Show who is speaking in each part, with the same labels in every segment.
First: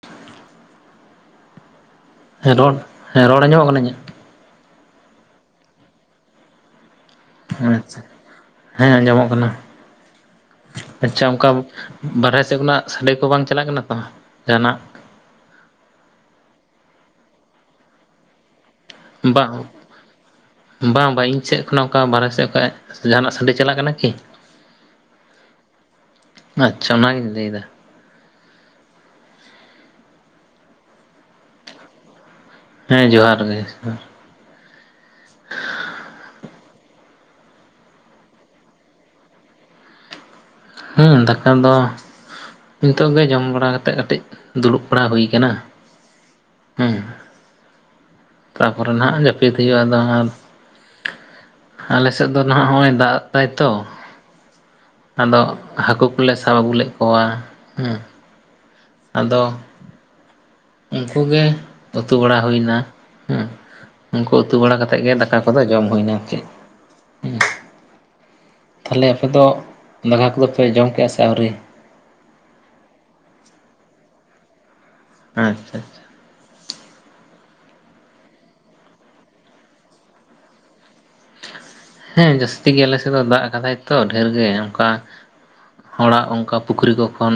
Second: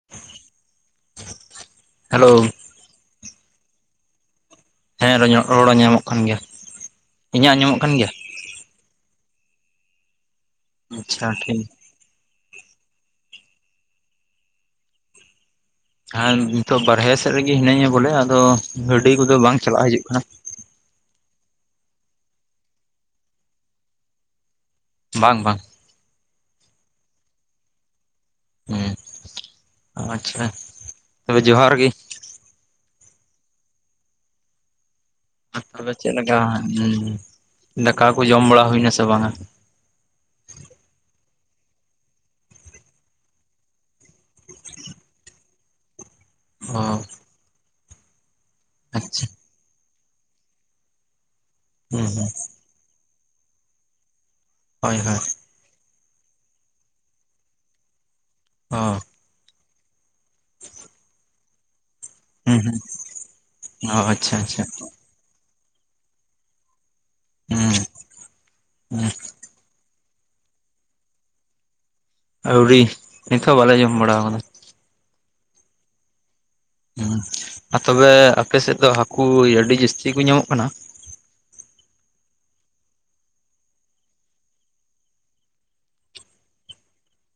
Speaker 1: [unintelligible]
Speaker 2: ᱦᱮᱸ ᱨᱚᱲ ᱦᱮᱸ ᱨᱚᱲ ᱟ ᱧᱚᱜ ᱠᱟᱹᱱᱟᱹᱧᱟ?
Speaker 1: ᱦᱮᱸ ᱨᱚᱲᱚ ᱧᱟᱢᱚᱜ ᱠᱟᱱ ᱜᱮᱭᱟ ᱤᱧᱟᱹᱜ ᱟᱸᱡᱚᱢᱚᱜ ᱠᱟᱱ
Speaker 2: ᱟᱪᱷᱟ
Speaker 1: ᱜᱮᱭᱟ
Speaker 2: ᱦᱮᱸ ᱟᱸᱡᱚᱢᱚᱜ ᱠᱟᱱᱟ ᱟᱪᱷᱟ
Speaker 1: ᱟᱪᱪᱷᱟ
Speaker 2: ᱚᱱᱠᱟ
Speaker 1: ᱴᱷᱤᱠ
Speaker 2: ᱵᱟᱨᱦᱮ ᱥᱮᱫ ᱠᱷᱚᱱᱟᱜ ᱥᱟᱰᱮ ᱠᱚ ᱵᱟᱝ ᱪᱟᱞᱟᱜ ᱠᱟᱱᱟ ᱛᱚ ᱡᱟᱦᱟᱱᱟᱜ?
Speaker 1: ᱦᱸ ᱱᱤᱛᱚᱜ ᱵᱟᱨᱦᱮ ᱥᱮᱫ ᱨᱮᱜᱮ ᱦᱤᱱᱟᱹᱧᱟ ᱵᱚᱞᱮ ᱟᱫᱚ ᱜᱟᱹᱰᱤ ᱠᱚᱫᱚ ᱵᱟᱝ ᱪᱟᱞᱟᱜ ᱦᱤᱡᱩᱜ ᱠᱟᱱᱟ
Speaker 2: ᱵᱟᱝ ᱵᱟᱝ ᱤᱧ ᱥᱮᱫ ᱠᱷᱚᱱᱟᱜ ᱚᱠᱟ ᱵᱟᱨᱦᱮ ᱥᱮᱫ ᱠᱷᱚᱪ ᱡᱟᱦᱟ ᱱᱟᱜ ᱥᱟᱰᱮ ᱪᱟᱞᱟᱜ ᱠᱟᱱᱟ ᱠᱤ
Speaker 1: ᱵᱟᱝ ᱵᱟᱝ
Speaker 2: ᱟᱪᱪᱷᱟ ᱚᱱᱟ ᱜᱤᱧ ᱞᱟᱹᱭ ᱫᱟ
Speaker 1: ᱩᱦ ᱟᱪᱪᱷᱟ ᱛᱚᱵᱮ ᱡᱚᱦᱟᱨ ᱜᱮ
Speaker 2: ᱦᱮ ᱡᱚᱦᱟᱨ ᱜᱮ -
Speaker 1: ᱟᱦ ᱛᱚᱵᱮ ᱪᱮᱫ ᱞᱮᱠᱟ ᱫᱟᱠᱟ ᱠᱚ ᱡᱚᱢ ᱵᱟᱲᱟ ᱦᱩᱭ ᱱᱟ ᱥᱮ ᱵᱟᱝᱼᱟ
Speaker 2: ᱦᱩᱦ ᱫᱟᱠᱟ ᱫᱚ ᱱᱤᱛᱚᱜ ᱜᱮ ᱡᱚᱢ ᱵᱟᱲᱟ ᱠᱟᱛᱮᱜ ᱠᱟᱴᱤᱡ ᱫᱩᱲᱩᱵ ᱵᱟᱲᱟ ᱦᱩᱭ ᱟᱠᱟᱱᱟ
Speaker 1: ᱳᱦ
Speaker 2: ᱛᱟᱯᱚᱨᱮ ᱱᱟᱦᱟᱜ ᱡᱟᱯᱤᱫ ᱦᱩᱭᱩᱜᱼᱟ ᱟᱫᱚ ᱟᱨ
Speaker 1: ᱦᱩᱸ ᱦᱩᱸ
Speaker 2: ᱟᱞᱮᱥᱮᱫ ᱫᱚ ᱱᱟᱦᱟᱜ ᱱᱚᱜᱼᱚᱭ ᱫᱟᱜ ᱛᱟᱭ ᱛᱚ
Speaker 1: ᱦᱚᱭ ᱦᱚᱜ
Speaker 2: ᱫᱚ ᱦᱟᱠᱩ ᱠᱚ ᱞᱮ ᱥᱟᱵ ᱟᱜᱩ ᱞᱮᱫ ᱠᱚᱣᱟ ᱦᱩᱼᱩ
Speaker 1: ᱳᱦ
Speaker 2: ᱟᱫᱚᱼᱜ ᱩᱱᱠᱩ ᱜᱮ ᱩᱛᱩ ᱵᱟᱲᱟ
Speaker 1: ᱦᱩᱸ ᱦᱩᱸ
Speaker 2: ᱦᱩᱭᱱᱟ ᱦᱩ
Speaker 1: ᱚ
Speaker 2: ᱩᱱᱠᱩ
Speaker 1: ᱟᱪᱪᱷᱟ
Speaker 2: ᱩᱛᱩ
Speaker 1: ᱟᱪᱪᱷᱟ
Speaker 2: ᱵᱟᱲᱟ ᱠᱟᱛᱮᱜ ᱜᱮ ᱫᱟᱠᱟ ᱫᱟᱠᱟ ᱠᱚᱫᱚ ᱡᱚᱢ ᱦᱩᱭᱱᱟ ᱟᱨᱠᱤ
Speaker 1: ᱦᱩᱸ ᱦᱩᱸ
Speaker 2: ᱛᱟᱦᱚᱞᱮ ᱟᱯᱮ ᱫᱚ ᱫᱟᱠᱟ ᱠᱚᱫᱚ ᱯᱮ ᱡᱚᱢ ᱠᱮᱫᱼᱟ ᱥᱮ ᱟᱣᱨᱤ
Speaker 1: ᱟᱣᱨᱤ ᱱᱤᱛ ᱦᱚ ᱵᱟᱞᱮ ᱡᱚᱢ ᱵᱟᱲᱟ ᱟᱠᱟᱫᱟ
Speaker 2: ᱟᱪᱪᱷᱟ ᱟᱪᱪᱷᱟ
Speaker 1: ᱟᱨ ᱛᱚᱵᱮ ᱟᱯᱮᱥᱮᱫ ᱫᱚ ᱦᱟᱠᱩ ᱟᱰᱤ ᱡᱟᱥᱛᱤ ᱠᱚ ᱧᱟᱢᱚᱜ ᱠᱟᱱᱟ
Speaker 2: ᱦᱮ ᱡᱟᱹᱥᱛᱤ ᱜᱮ ᱟᱞᱮ ᱥᱮᱫ ᱫᱚ ᱫᱟᱜ ᱟᱠᱟᱫᱟᱭ ᱛᱚ ᱰᱷᱮᱨ ᱜᱮ ᱚᱱᱠᱟ ᱦᱚᱲᱟᱜ ᱚᱱᱠᱟ ᱯᱩᱠᱷᱨᱤ ᱠᱚ ᱠᱷᱚᱱ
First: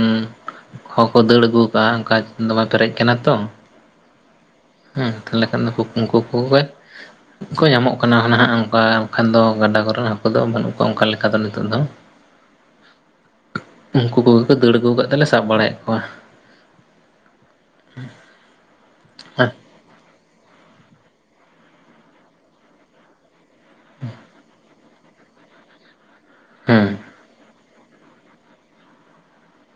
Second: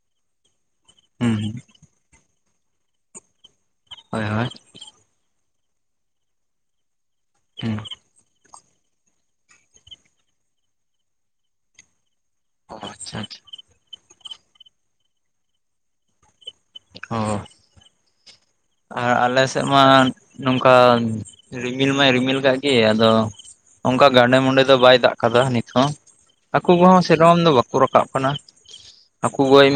Speaker 2: ᱦᱚ ᱠᱚ
Speaker 1: ᱦᱩᱸ
Speaker 2: ᱫᱟᱹᱲ ᱟᱹᱜᱩ ᱠᱟᱜᱼᱟ ᱚᱱᱠᱟ ᱫᱚᱢᱮ ᱯᱮᱨᱮᱪ ᱠᱟᱱᱟ ᱛᱚ
Speaker 1: ᱦᱳᱭ ᱦᱳᱭ
Speaker 2: ᱦᱩ ᱛᱟᱦᱚᱞᱮ ᱠᱷᱟᱱ ᱫᱚ ᱩᱱᱠᱩ ᱠᱚᱜᱮ ᱠᱚ
Speaker 1: ᱦᱩᱸ
Speaker 2: ᱧᱟᱢᱚᱜ ᱠᱟᱱᱟ ᱱᱟᱦᱟᱜ ᱚᱱᱠᱟ ᱠᱷᱟᱱ ᱫᱚ ᱜᱟᱰᱟ ᱠᱚ ᱨᱮᱱ ᱦᱟᱠᱩ ᱫᱚ ᱵᱟᱱᱩᱜ ᱠᱚᱣᱟ ᱚᱱᱠᱟ ᱞᱮᱠᱟ ᱫᱚ ᱱᱤᱛᱚᱜ ᱫᱚ
Speaker 1: ᱚ ᱟᱪᱷᱟᱪᱷᱟ
Speaker 2: ᱩᱱᱠᱩ ᱠᱚ ᱜᱮ ᱠᱚ ᱫᱟᱹᱲ ᱟᱹᱜᱩ ᱠᱟᱫ ᱛᱮᱞᱮ ᱥᱟᱵ ᱵᱟᱲᱟᱭᱮᱫ ᱠᱚᱣᱟ᱾
Speaker 1: ᱚ ᱟᱨ ᱟᱞᱮ ᱥᱮᱫ ᱢᱟ ᱱᱚᱝᱠᱟ ᱨᱤᱢᱤᱞ ᱢᱟᱭ ᱨᱤᱢᱤᱞ ᱟᱠᱟᱫ ᱜᱮ, ᱟᱫᱚ ᱚᱱᱠᱟ ᱜᱟᱸᱰᱮ ᱢᱩᱱᱰᱮ ᱫᱚ ᱵᱟᱭ ᱫᱟᱜ ᱠᱟᱫᱟ ᱱᱤᱛᱦᱚ, ᱦᱟᱠᱚ
Speaker 2: ᱦᱮᱸ
Speaker 1: ᱠᱚᱦᱚ ᱥᱮᱨᱚᱠᱚᱢ ᱫᱚ ᱵᱟ ᱠᱚ ᱨᱟᱠᱟᱵ ᱠᱟᱱᱟ᱾ ᱦᱟᱠᱩ ᱜᱚᱡ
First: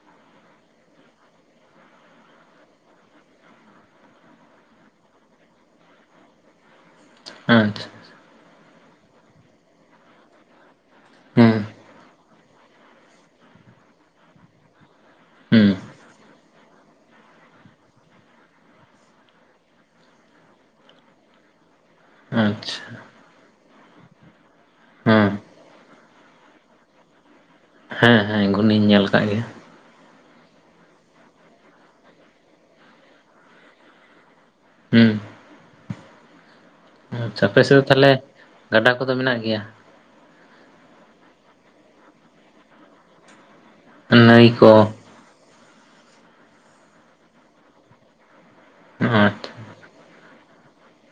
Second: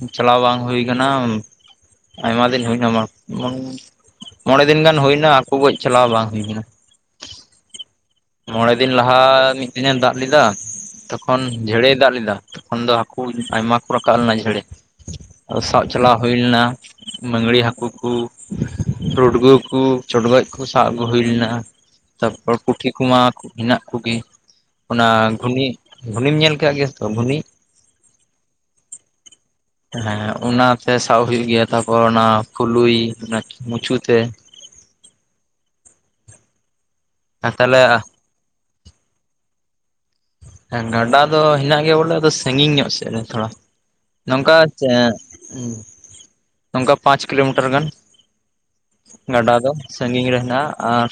Speaker 1: ᱩᱸ ᱪᱟᱞᱟᱣ ᱵᱟᱝ ᱦᱩᱭ ᱠᱟᱱᱟ ᱟᱭᱢᱟ ᱫᱤᱱ ᱦᱩᱭᱱᱟ᱾ ᱢᱚᱬᱮ ᱫᱤᱱ ᱜᱟᱱ ᱦᱩᱭᱱᱟ ᱦᱟᱠᱩ ᱜᱚᱡ ᱪᱟᱞᱟᱣ ᱵᱟᱝ ᱦᱩᱭ ᱠᱟᱱᱟ᱾
Speaker 2: ᱟᱪᱪᱷᱟ
Speaker 1: ᱢᱚᱬᱮ ᱫᱤᱱ ᱞᱟᱦᱟ ᱢᱤᱫᱴᱤᱱᱮ ᱫᱟᱜ ᱞᱮᱫᱟ ᱛᱚᱠᱷᱚᱱ
Speaker 2: ᱦᱩᱸ
Speaker 1: ᱡᱷᱮᱲᱮᱭ ᱫᱟᱜ ᱞᱮᱫᱟ᱾ ᱛᱚᱠᱷᱚᱱ ᱫᱚ ᱦᱟᱠᱩ ᱟᱭᱢᱟ ᱠᱚ ᱨᱟᱠᱟᱵ ᱞᱮᱱᱟ ᱡᱷᱮᱲᱮ᱾ ᱟᱫᱚ
Speaker 2: ᱦᱩᱸ
Speaker 1: ᱥᱟᱵ ᱪᱟᱞᱟᱣ ᱦᱩᱭ ᱞᱮᱱᱟ ᱢᱟᱹᱜᱽᱨᱤ ᱦᱟᱹᱠᱩ ᱠᱚ᱾ ᱨᱩᱰᱜᱳᱹ ᱠᱚ ᱪᱚᱰᱜᱚᱡ ᱠᱚ ᱥᱟᱵ ᱟᱹᱜᱩ ᱦᱩᱭ ᱞᱮᱱᱟ᱾ ᱛᱟᱯᱚᱨ
Speaker 2: ᱟᱪᱪᱷᱟ
Speaker 1: ᱯᱩᱴᱷᱤ ᱠᱚ ᱢᱟ ᱦᱮᱱᱟᱜ ᱠᱚ ᱜᱮ᱾ ᱚᱱᱟ
Speaker 2: ᱦᱮᱸ
Speaker 1: ᱜᱷᱩᱱᱤ ᱜᱷᱩᱱᱤᱢ ᱧᱮᱞ ᱠᱟᱜ ᱜᱮᱭᱟ ᱛᱚ ᱜᱷᱩᱱᱤ?
Speaker 2: ᱦᱮ ᱦᱮ ᱜᱩᱱᱤᱧ ᱧᱮᱞ ᱠᱟᱜ ᱜᱮᱭᱟ᱾
Speaker 1: ᱦᱮ ᱦᱮ ᱚᱱᱟ ᱛᱮ ᱥᱟᱵ ᱦᱩᱭᱩᱜ ᱜᱮᱭᱟ ᱛᱟᱯᱚᱨ ᱚᱱᱟ ᱯᱷᱩᱞᱩᱭ ᱚᱱᱟ ᱢᱩᱪᱩ ᱛᱮ᱾
Speaker 2: ᱦᱩᱸ ᱟᱪᱪᱷᱟ ᱟᱯᱮ ᱥᱮᱫ ᱫᱚ ᱛᱟᱦᱚᱞᱮ ᱜᱟᱰᱟ ᱠᱚ ᱫᱚ ᱢᱮᱱᱟᱜ ᱜᱮᱭᱟ?
Speaker 1: ᱦᱮ ᱜᱟᱰᱟ ᱫᱚ ᱦᱮᱱᱟᱜ ᱜᱮᱭᱟ ᱵᱚᱞᱮ ᱟᱫᱚ ᱥᱟᱜᱤᱧ ᱧᱚᱜ ᱥᱮᱫ ᱨᱮ ᱛᱷᱚᱲᱟ
Speaker 2: ᱱᱟᱹᱭ
Speaker 1: ᱱᱚᱝᱠᱟ
Speaker 2: ᱠᱚ
Speaker 1: ᱪᱮ ᱩᱸ ᱱᱚᱝᱠᱟ ᱯᱟᱪ ᱠᱤᱞᱳ ᱢᱤᱴᱟᱨ ᱜᱟᱱ
Speaker 2: ᱟᱪᱪᱷᱟ
Speaker 1: ᱜᱟᱰᱟ ᱫᱚ᱾ ᱥᱟᱜᱤᱧ ᱨᱮ ᱦᱮᱱᱟᱜᱼᱟ ᱟᱨ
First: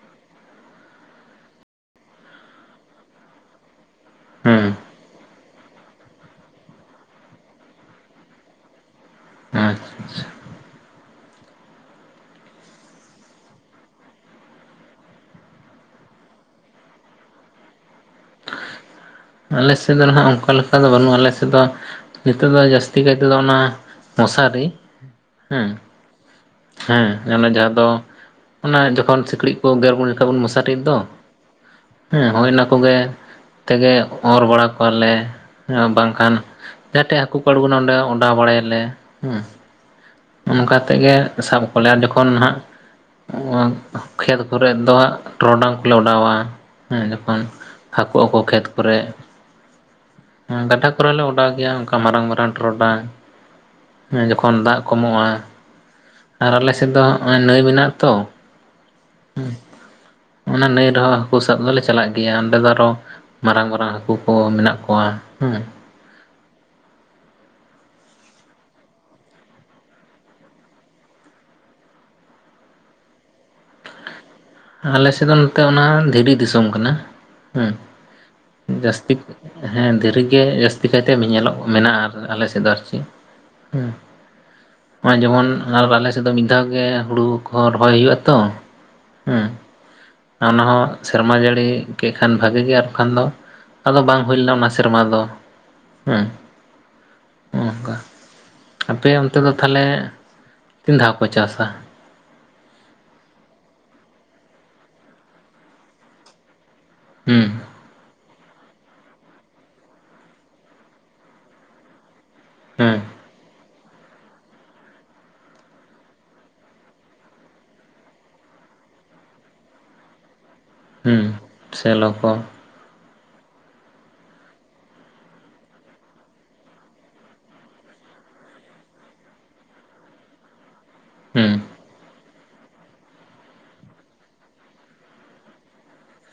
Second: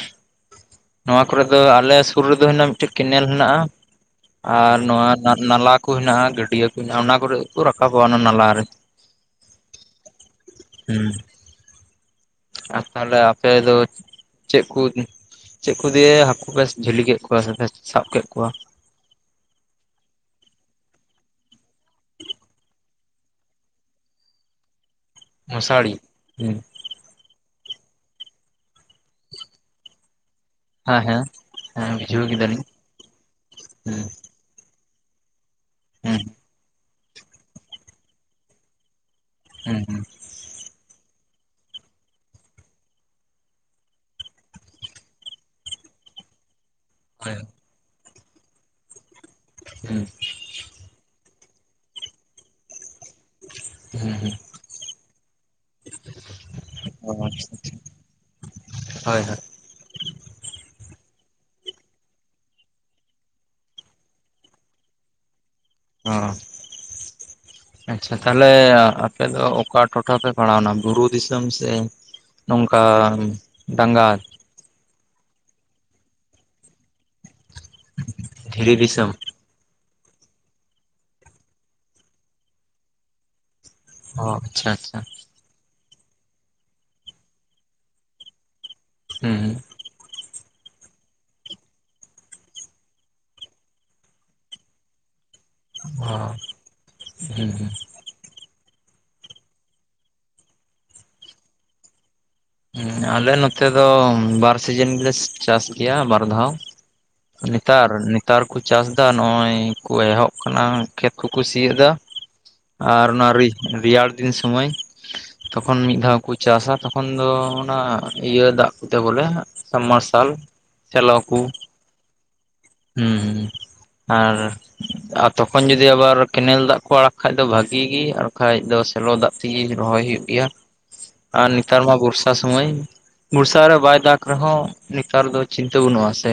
Speaker 1: ᱱᱚᱣᱟ ᱠᱚ ᱨᱮ ᱫᱚ ᱟᱞᱮ ᱥᱩᱨ ᱨᱮᱫ ᱚ ᱦᱮᱱᱟᱜᱼᱟ ᱢᱤᱫᱴᱮᱱ ᱠᱮᱱᱮᱞ ᱦᱮᱱᱟᱜᱼᱟ,
Speaker 2: ᱦᱩᱸ
Speaker 1: ᱟᱨ ᱱᱚᱣᱟ ᱱᱟᱼᱱᱟᱞᱟ ᱠᱚ ᱦᱮᱱᱟᱜᱼᱟ ᱜᱟᱹᱰᱭᱟᱹ ᱠᱚ ᱦᱮᱱᱟᱜᱼᱟ ᱚᱱᱟ ᱠᱚᱨᱮ ᱠᱩ ᱨᱟᱠᱟᱵᱚᱜᱼᱟ ᱚᱱᱟ ᱱᱟᱞᱟ ᱨᱮ᱾
Speaker 2: ᱟᱪᱪᱷᱟ ᱟᱪᱪᱷᱟ
Speaker 1: ᱦᱮᱸ ᱟᱨ ᱛᱟᱦᱚᱞᱮ ᱟᱯᱮ ᱫᱚ ᱪᱮᱫ ᱠᱚ ᱪᱮᱫ ᱠᱚ ᱫᱤᱭᱮ ᱦᱟᱹᱠᱩ ᱯᱮ ᱡᱷᱟᱞᱤ ᱠᱮᱫ ᱠᱚᱣᱟ ᱥᱮᱯᱮ ᱥᱟᱵ ᱠᱮᱫ ᱠᱚᱣᱟ᱾
Speaker 2: ᱟᱞᱮ ᱥᱮᱫ ᱫᱚ ᱦᱟᱸᱜ ᱚᱱᱠᱟ ᱞᱮᱠᱟ ᱫᱚ ᱵᱟᱹᱱᱩᱜᱼᱟ ᱟᱞᱮ ᱥᱮᱫ ᱫᱚ, ᱱᱤᱛᱚᱜ ᱫᱚ ᱡᱟᱹᱥᱛᱤ ᱠᱟᱭ ᱛᱮᱫᱚ ᱚᱱᱟ ᱢᱚᱥᱟᱨᱤ ᱦᱮᱸ
Speaker 1: ᱢᱚᱥᱟᱬᱤ ᱦᱮᱸ,
Speaker 2: ᱦᱮᱸ ᱚᱱᱮ ᱡᱟᱦᱟᱸ ᱫᱚ ᱚᱱᱟ ᱡᱚᱠᱷᱚᱱ ᱥᱤᱠᱲᱤᱡ ᱠᱚ ᱜᱮᱨ ᱵᱚᱱ ᱢᱚᱥᱟ ᱴᱤᱜ ᱫᱚ
Speaker 1: ᱦᱮᱸ ᱦᱮᱸ ᱦᱮᱸ
Speaker 2: ᱦᱮ
Speaker 1: ᱵᱩᱡᱷᱟᱹᱣ
Speaker 2: ᱦᱳᱭ
Speaker 1: ᱠᱮᱫᱟᱞᱤᱧ
Speaker 2: ᱚᱱᱟ ᱠᱚᱜᱮ ᱛᱮᱜᱮ,
Speaker 1: ᱦᱩᱸ
Speaker 2: ᱚᱨ ᱵᱟᱲᱟ ᱠᱚᱣᱟᱞᱮ
Speaker 1: ᱦᱩᱸ
Speaker 2: ᱵᱟᱝᱠᱷᱟᱱ ᱡᱟᱦᱟᱸ ᱴᱷᱮᱡ ᱦᱟᱹᱠᱩ ᱠᱚ ᱟᱬᱜᱚᱱᱟ ᱚᱸᱰᱮ, ᱚᱰᱟᱣ ᱵᱟᱲᱟᱭᱟᱞᱮ ᱦᱮᱸ,
Speaker 1: ᱦᱮᱸ ᱦᱮᱸ
Speaker 2: ᱚᱱᱠᱟ ᱛᱮᱜᱮ ᱥᱟᱵ ᱠᱚᱣᱟᱞᱮ ᱟᱨ ᱡᱚᱠᱷᱚᱱ ᱦᱟᱸᱜ ᱠᱷᱮᱛ ᱠᱚᱨᱮᱫ ᱫᱚ ᱴᱚᱨᱚᱰᱟᱝ ᱠᱚᱞᱮ ᱚᱰᱟᱣᱟ᱾ ᱦᱮᱸ
Speaker 1: ᱦᱳᱭ
Speaker 2: ᱡᱚᱠᱷᱚᱱ ᱦᱟᱹᱠᱳ ᱟᱠᱚ ᱠᱷᱮᱛ ᱠᱚᱨᱮ,
Speaker 1: ᱦᱮᱸ
Speaker 2: ᱜᱟᱰᱟ ᱠᱚᱨᱮ ᱞᱮ ᱚᱰᱟᱣ ᱜᱮᱭᱟ ᱚᱱᱠᱟ ᱢᱟᱨᱟᱝ ᱢᱟᱨᱟᱝ ᱴᱚᱨᱚᱰᱟᱝ᱾
Speaker 1: ᱦᱩᱸ
Speaker 2: ᱦᱮ
Speaker 1: ᱦᱩᱸ
Speaker 2: ᱡᱚᱠᱷᱚᱱ ᱫᱟᱜ ᱠᱚᱢᱚᱜᱼᱟ, ᱟᱨ ᱟᱞᱮᱥᱮᱫ ᱫᱚ
Speaker 1: ᱚ
Speaker 2: ᱦᱚᱜ-ᱚᱭ
Speaker 1: ᱟᱪᱪᱷᱟ
Speaker 2: ᱱᱟᱹᱭ
Speaker 1: ᱟᱪᱪᱷᱟ
Speaker 2: ᱢᱮᱱᱟᱜᱼᱟ ᱛᱚ᱾
Speaker 1: ᱦᱳᱭ ᱦᱳᱭ
Speaker 2: ᱚᱱᱟ ᱱᱟᱹᱭ ᱨᱮᱦᱚᱸ ᱦᱟᱹᱠᱳ ᱥᱟᱵ ᱫᱚᱞᱮ ᱪᱟᱞᱟᱜ ᱜᱮᱭᱟ᱾ ᱚᱸᱰᱮ ᱫᱚ ᱟᱨᱚ, ᱢᱟᱨᱟᱝ ᱢᱟᱨᱟᱝ ᱦᱟᱹᱠᱳ ᱠᱚ ᱢᱮᱱᱟᱜ ᱠᱚᱣᱟ ᱦᱮ᱾
Speaker 1: ᱚ
Speaker 2: [inaudible]
Speaker 1: ᱟᱪᱪᱷᱟ ᱛᱟᱦᱞᱮ ᱟᱯᱮ ᱫᱚ ᱚᱠᱟ ᱴᱚᱴᱷᱟ ᱯᱮ ᱯᱟᱲᱟᱣᱱᱟ ᱵᱩᱨᱩ ᱫᱤᱥᱚᱢ ᱥᱮ ᱱᱚᱝᱠᱟ ᱰᱟᱝᱟ?
Speaker 2: ᱟᱞᱮ ᱥᱮᱫ ᱫᱚ ᱱᱚᱛᱮ ᱚᱱᱟ ᱫᱷᱤᱨᱤ ᱫᱤᱥᱚᱢ ᱠᱟᱱᱟ ᱦᱮᱸ,
Speaker 1: ᱫᱷᱤᱨᱤ ᱫᱤᱥᱚᱢ
Speaker 2: ᱡᱟᱹᱥᱛᱤ ᱦᱮᱸ ᱫᱷᱤᱨᱤᱜᱮ ᱡᱟᱹᱥᱛᱤ ᱠᱟᱭᱛᱮ ᱧᱮᱞᱚᱜ ᱢᱮᱱᱟᱜᱼᱟ ᱟᱞᱮ ᱥᱮᱫ ᱫᱚ ᱟᱨᱠᱤ ᱦᱮᱸ᱾
Speaker 1: ᱚ ᱟᱪᱪᱷᱟ ᱟᱪᱪᱷᱟ᱾
Speaker 2: ᱱᱚᱜ-ᱚᱭ ᱡᱮᱢᱚᱱ ᱟᱞᱮᱥᱮᱫ ᱫᱚ ᱢᱤᱫ ᱫᱷᱟᱣ ᱜᱮ ᱦᱩᱲᱩ ᱠᱚᱦᱚᱸ ᱨᱚᱦᱚᱭ ᱦᱳᱭᱳᱜᱼᱟ ᱛᱚ,
Speaker 1: ᱦᱮᱸ ᱦᱮᱸ
Speaker 2: ᱚᱱᱟ ᱦᱚᱸ ᱥᱮᱨᱢᱟ ᱡᱟᱹᱲᱤ ᱠᱮᱫ ᱠᱷᱟᱱ ᱵᱷᱟᱹᱜᱤ ᱜᱮ ᱟᱨ ᱵᱟᱠᱷᱟᱱ ᱫᱚ ᱟᱫᱚ ᱵᱟᱝ ᱦᱳᱭ ᱞᱮᱱᱟ ᱚᱱᱟ ᱥᱮᱨᱢᱟ ᱫᱚ ᱦᱮᱸ
Speaker 1: ᱚᱸᱻ ᱦᱩᱸᱦᱩᱸ
Speaker 2: ᱚᱱᱠᱟ ᱟᱯᱮ ᱚᱱᱛᱮ ᱫᱚ ᱛᱟᱦᱞᱮ ᱛᱤᱱ ᱫᱷᱟᱣ ᱠᱚ ᱪᱟᱥᱟ
Speaker 1: ᱟᱞᱮ ᱱᱚᱛᱮ ᱫᱚ ᱵᱟᱨ ᱥᱤᱡᱮᱱ ᱜᱮᱞᱮ ᱪᱟᱥ ᱜᱮᱭᱟ ᱵᱟᱨ ᱫᱷᱟᱣ
Speaker 2: ᱦᱩᱸ
Speaker 1: ᱱᱮᱛᱟᱨ ᱱᱮᱛᱟᱨ ᱠᱚ ᱪᱟᱥ ᱫᱟ ᱱᱚᱜ-ᱚᱭ ᱠᱚ ᱮᱦᱚᱵ ᱠᱟᱱᱟ ᱠᱷᱮᱛ ᱠᱚᱠᱚ ᱥᱤᱭᱮᱫᱟ
Speaker 2: ᱦᱮᱸ
Speaker 1: ᱟᱨ ᱚᱱᱟ ᱨᱮᱼᱼᱨᱮᱭᱟᱲ ᱫᱤᱱ ᱥᱩᱢᱟᱹᱭ ᱛᱚᱠᱷᱚᱱ ᱢᱤᱫ ᱫᱷᱟᱣ ᱠᱩ ᱪᱟᱥᱟ ᱛᱚᱠᱷᱚᱱ ᱟᱫᱚ ᱚᱱᱟ ᱤᱭᱟᱹ ᱫᱟᱜ ᱠᱚᱛᱮ ᱵᱚᱞᱮ ᱥᱟᱢ ᱢᱟᱨᱥᱟᱞ ᱪᱟᱞᱟᱣ
Speaker 2: ᱦᱩᱸ
Speaker 1: ᱠᱩ
Speaker 2: ᱥᱮᱞᱚ ᱠᱚ
Speaker 1: ᱦᱩᱸ ᱦᱩᱸᱦᱩᱸ ᱟᱨ ᱟᱨ ᱛᱚᱠᱷᱚᱱ ᱡᱚᱫᱤ ᱟᱵᱟᱨ ᱠᱮᱱᱮᱞ ᱫᱟᱜ ᱠᱚ ᱟᱲᱟᱜ ᱠᱷᱟᱡ ᱫᱚ ᱵᱷᱟᱹᱜᱤ ᱜᱮ ᱟᱨ ᱵᱟᱠᱷᱟᱡ ᱫᱚ ᱥᱮᱞᱳ ᱫᱟᱜ ᱛᱤᱜᱮ ᱨᱚᱦᱚᱭ ᱦᱩᱭᱩᱜ ᱜᱮᱭᱟ ᱟᱨ
Speaker 2: ᱦᱩᱸ
Speaker 1: ᱱᱮᱛᱟᱨ ᱢᱟ ᱵᱚᱨᱥᱟ ᱥᱚᱢᱚᱭ ᱵᱚᱨᱥᱟ ᱨᱮ ᱵᱟᱭ ᱫᱟᱜᱽ ᱨᱮᱦᱚᱸ ᱱᱮᱛᱟᱨ ᱫᱚ ᱪᱤᱱᱛᱟᱹ ᱵᱟᱱᱩᱜᱼᱟ ᱥᱮ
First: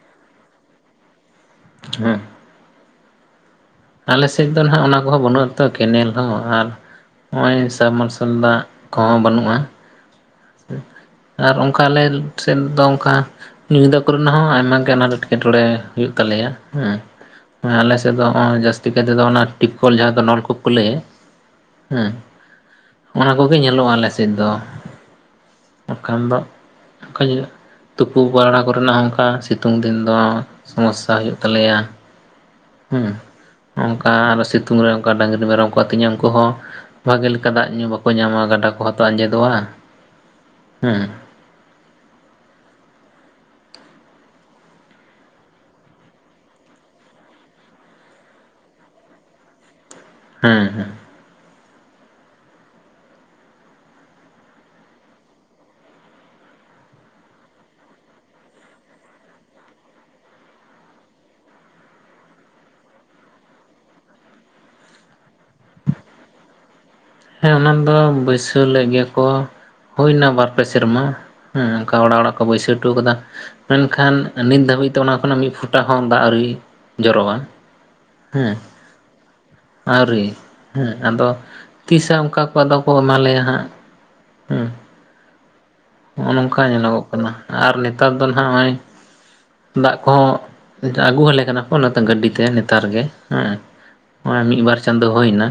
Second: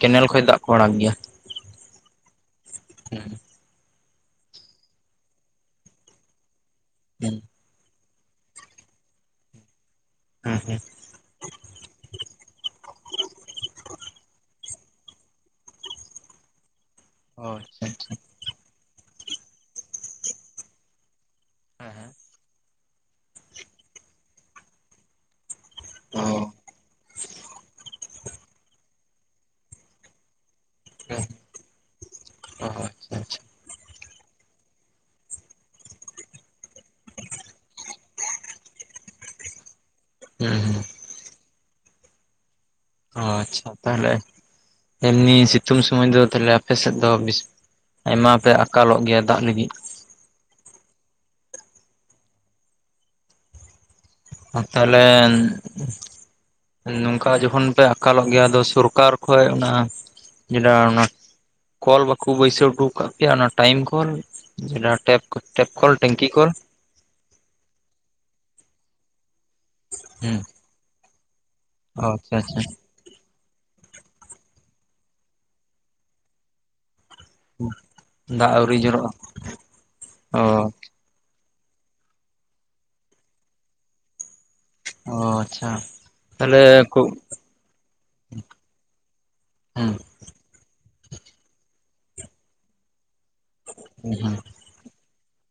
Speaker 1: ᱠᱮᱱᱮᱞ ᱠᱷᱚᱡ ᱫᱟᱜ ᱠᱚ ᱟᱲᱟᱠ ᱜᱮᱭᱟ
Speaker 2: ᱦᱮᱸ
Speaker 1: ᱦᱩᱸ
Speaker 2: ᱟᱞᱮ ᱥᱮᱫ ᱫᱚ ᱱᱷᱟᱜ ᱚᱱᱟ ᱠᱚᱦᱚᱸ ᱵᱟᱹᱱᱩᱜ ᱟᱛᱚ ᱠᱮᱱᱮᱞ ᱦᱚᱸ ᱟᱨ
Speaker 1: ᱦᱩᱸ
Speaker 2: ᱱᱚᱜᱼᱚᱭ ᱥᱟᱢ ᱢᱟᱨᱥᱟᱞ ᱫᱟᱜ ᱠᱚᱦᱚᱸ ᱵᱟᱹᱱᱩᱜᱼᱟ
Speaker 1: ᱦᱩᱸ ᱦᱩᱸ
Speaker 2: ᱟᱨ ᱚᱱᱠᱟ ᱟᱞᱮ ᱥᱮᱫ ᱫᱚ ᱚᱱᱠᱟ ᱧᱤᱫᱟᱹ ᱠᱚᱨᱮᱱᱟᱜ ᱦᱚᱸ ᱟᱭᱢᱟ ᱜᱮ ᱟᱱᱟᱴ ᱮᱸᱴᱠᱮᱴᱚᱬᱮ ᱦᱳᱭᱳᱜ ᱛᱟᱞᱮᱭᱟ ᱦᱮᱸ
Speaker 1: ᱚ ᱟᱪᱪᱷᱟ
Speaker 2: ᱟᱞᱮ
Speaker 1: ᱟᱪᱪᱷᱟ
Speaker 2: ᱥᱮᱫ ᱫᱚ ᱡᱟᱹᱥᱛᱤ ᱠᱟᱭ ᱛᱮᱫᱚ ᱚᱱᱟ ᱴᱤᱯ ᱠᱚᱞ ᱡᱟᱦᱟᱸ ᱫᱚ ᱱᱚᱞᱠᱩᱯ ᱠᱚ ᱞᱟᱹᱭᱟ ᱦᱮᱸ ᱚᱱᱟ ᱠᱚᱜᱮ ᱧᱮᱞᱚᱜᱼᱟ ᱟᱞᱮᱥᱮᱫ ᱫᱚ
Speaker 1: ᱚ
Speaker 2: ᱵᱟᱠᱷᱟᱱ ᱫᱚ [unintelligible] ᱛᱩᱯᱩ ᱯᱟᱲᱟ ᱠᱚᱨᱮᱱᱟᱜ ᱦᱚᱸ ᱚᱱᱠᱟ ᱥᱤᱛᱩᱝ ᱫᱤᱱ ᱫᱚ ᱥᱚᱢᱚᱥᱥᱟ ᱦᱩᱭᱩᱜ ᱛᱟᱞᱮᱭᱟ
Speaker 1: ᱟᱪᱪᱷᱟ
Speaker 2: ᱦᱩᱸ
Speaker 1: ᱟᱪᱪᱷᱟ
Speaker 2: ᱚᱱᱠᱟ ᱟᱨᱦᱚᱸ ᱥᱤᱛᱩᱝ ᱨᱮ ᱚᱱᱠᱟ ᱰᱟᱹᱝᱨᱤ ᱢᱮᱨᱚᱢ ᱠᱚ ᱟᱹᱛᱤᱧᱟ ᱩᱱᱠᱩ ᱦᱚᱸ ᱵᱷᱟᱜᱮ ᱞᱮᱠᱟ ᱫᱟᱜ ᱧᱩ ᱵᱟᱠᱚ ᱧᱟᱢᱟ ᱜᱟᱰᱟ ᱠᱚᱦᱚᱸ ᱛᱚ ᱟᱸᱡᱮᱫᱚᱜᱼᱟ
Speaker 1: [unintelligible]
Speaker 2: ᱦᱮᱸᱻ
Speaker 1: ᱚ ᱟᱪᱪᱷᱟ ᱛᱟᱦᱚᱞᱮ ᱮᱢᱱᱤ ᱥᱤᱛᱩᱝ ᱥᱚᱢᱚᱭ ᱫᱚ ᱛᱟᱦᱚᱞᱮ ᱟᱯᱮ ᱥᱮᱫ ᱫᱚ ᱵᱤᱥᱼᱼ ᱟᱭᱢᱟ ᱯᱮ ᱟᱠᱟᱞᱚᱜ ᱜᱮᱭᱟ ᱫᱟᱜ ᱞᱟᱹᱜᱤᱫ
Speaker 2: ᱦᱮᱸ ᱦᱮᱸ
Speaker 1: [unintelligible] ᱛᱟᱦᱞᱮ ᱱᱚᱝᱠᱟ ᱡᱚᱠᱷᱚᱱ ᱯᱮ ᱟᱠᱟᱞᱚᱜ ᱜᱮᱭᱟ ᱟᱫᱚ ᱥᱚᱨᱠᱟᱨ ᱠᱷᱚᱡ ᱚᱱᱟ [unintelligible] ᱚᱱᱟ ᱠᱚᱞ ᱵᱟᱠᱚ ᱵᱟᱹᱭᱥᱟᱹᱣ ᱦᱚᱴᱚ ᱟᱠᱟᱫ ᱯᱮᱭᱟ ᱚᱱᱟ ᱴᱟᱭᱤᱢ ᱠᱚᱞ [unintelligible] ᱴᱮᱯ ᱠᱚᱞ ᱴᱮᱝᱠᱤ ᱠᱚᱞ
Speaker 2: ᱦᱮᱸ ᱚᱱᱟ ᱫᱚ ᱵᱟᱹᱭᱥᱟᱹᱣ ᱞᱮᱫ ᱜᱮᱭᱟ ᱠᱚ ᱦᱩᱭ ᱮᱱᱟ
Speaker 1: ᱦᱩᱸ
Speaker 2: ᱵᱟᱨ ᱯᱮ ᱥᱮᱨᱢᱟ ᱦᱩᱸ ᱚᱱᱠᱟ
Speaker 1: ᱚ
Speaker 2: ᱚᱲᱟᱜ ᱚᱲᱟᱜ
Speaker 1: ᱟᱪᱪᱷᱟ
Speaker 2: ᱠᱚ
Speaker 1: ᱟᱪᱪᱷᱟ
Speaker 2: ᱵᱟᱹᱭᱥᱟᱹᱣ ᱦᱚᱴᱚ ᱟᱠᱟᱫᱟ ᱢᱮᱱᱠᱷᱟᱱ ᱱᱤᱛ ᱫᱷᱟᱹᱵᱤᱡ ᱛᱮ ᱚᱱᱟ ᱠᱷᱚᱱᱟᱜ ᱢᱤᱫ ᱯᱷᱚᱴᱟ ᱦᱚᱸ ᱫᱟᱜ ᱟᱹᱣᱨᱤ ᱡᱚᱨᱚᱜᱼᱟ
Speaker 1: [inaudible]
Speaker 2: ᱦᱮᱸ
Speaker 1: ᱡᱚᱨᱚᱜᱼᱟ
Speaker 2: ᱟᱹᱣᱨᱤ
Speaker 1: ᱚ
Speaker 2: ᱦᱮᱸ ᱟᱫᱚ ᱛᱤᱥ ᱦᱟᱸᱜ ᱚᱱᱠᱟ ᱠᱚ ᱟᱫᱚ ᱠᱚ ᱮᱢᱟ ᱞᱮᱭᱟ ᱦᱟᱸᱜ ᱦᱩᱸᱻ
Speaker 1: ᱚᱻ ᱟᱪᱪᱷᱟ
Speaker 2: ᱱᱚᱜᱼᱚ
Speaker 1: ᱛᱟᱦᱚᱞᱮ
Speaker 2: ᱱᱚᱝᱠᱟ
Speaker 1: ᱠᱚ
Speaker 2: ᱧᱮᱞᱚᱜᱚᱜ ᱠᱟᱱᱟ ᱟᱨ ᱱᱮᱛᱟᱨ ᱫᱚ ᱱᱷᱟᱜ ᱱᱚᱜᱼᱚᱭ
Speaker 1: ᱦᱩᱸ
Speaker 2: ᱫᱟᱜ ᱠᱚᱦᱚᱸ ᱟᱹᱜᱩ ᱣᱟᱞᱮ ᱠᱟᱱᱟ ᱠᱚ ᱚᱱᱟ ᱛᱮ ᱜᱟᱹᱰᱤ ᱛᱮ ᱱᱮᱛᱟᱨ ᱜᱮ ᱦᱮᱸ
Speaker 1: ᱦᱩᱸ
Speaker 2: ᱱᱚᱜᱼᱚᱭ ᱢᱤᱫ ᱵᱟᱨ ᱪᱟᱸᱫᱚ ᱦᱳᱭ ᱮᱱᱟ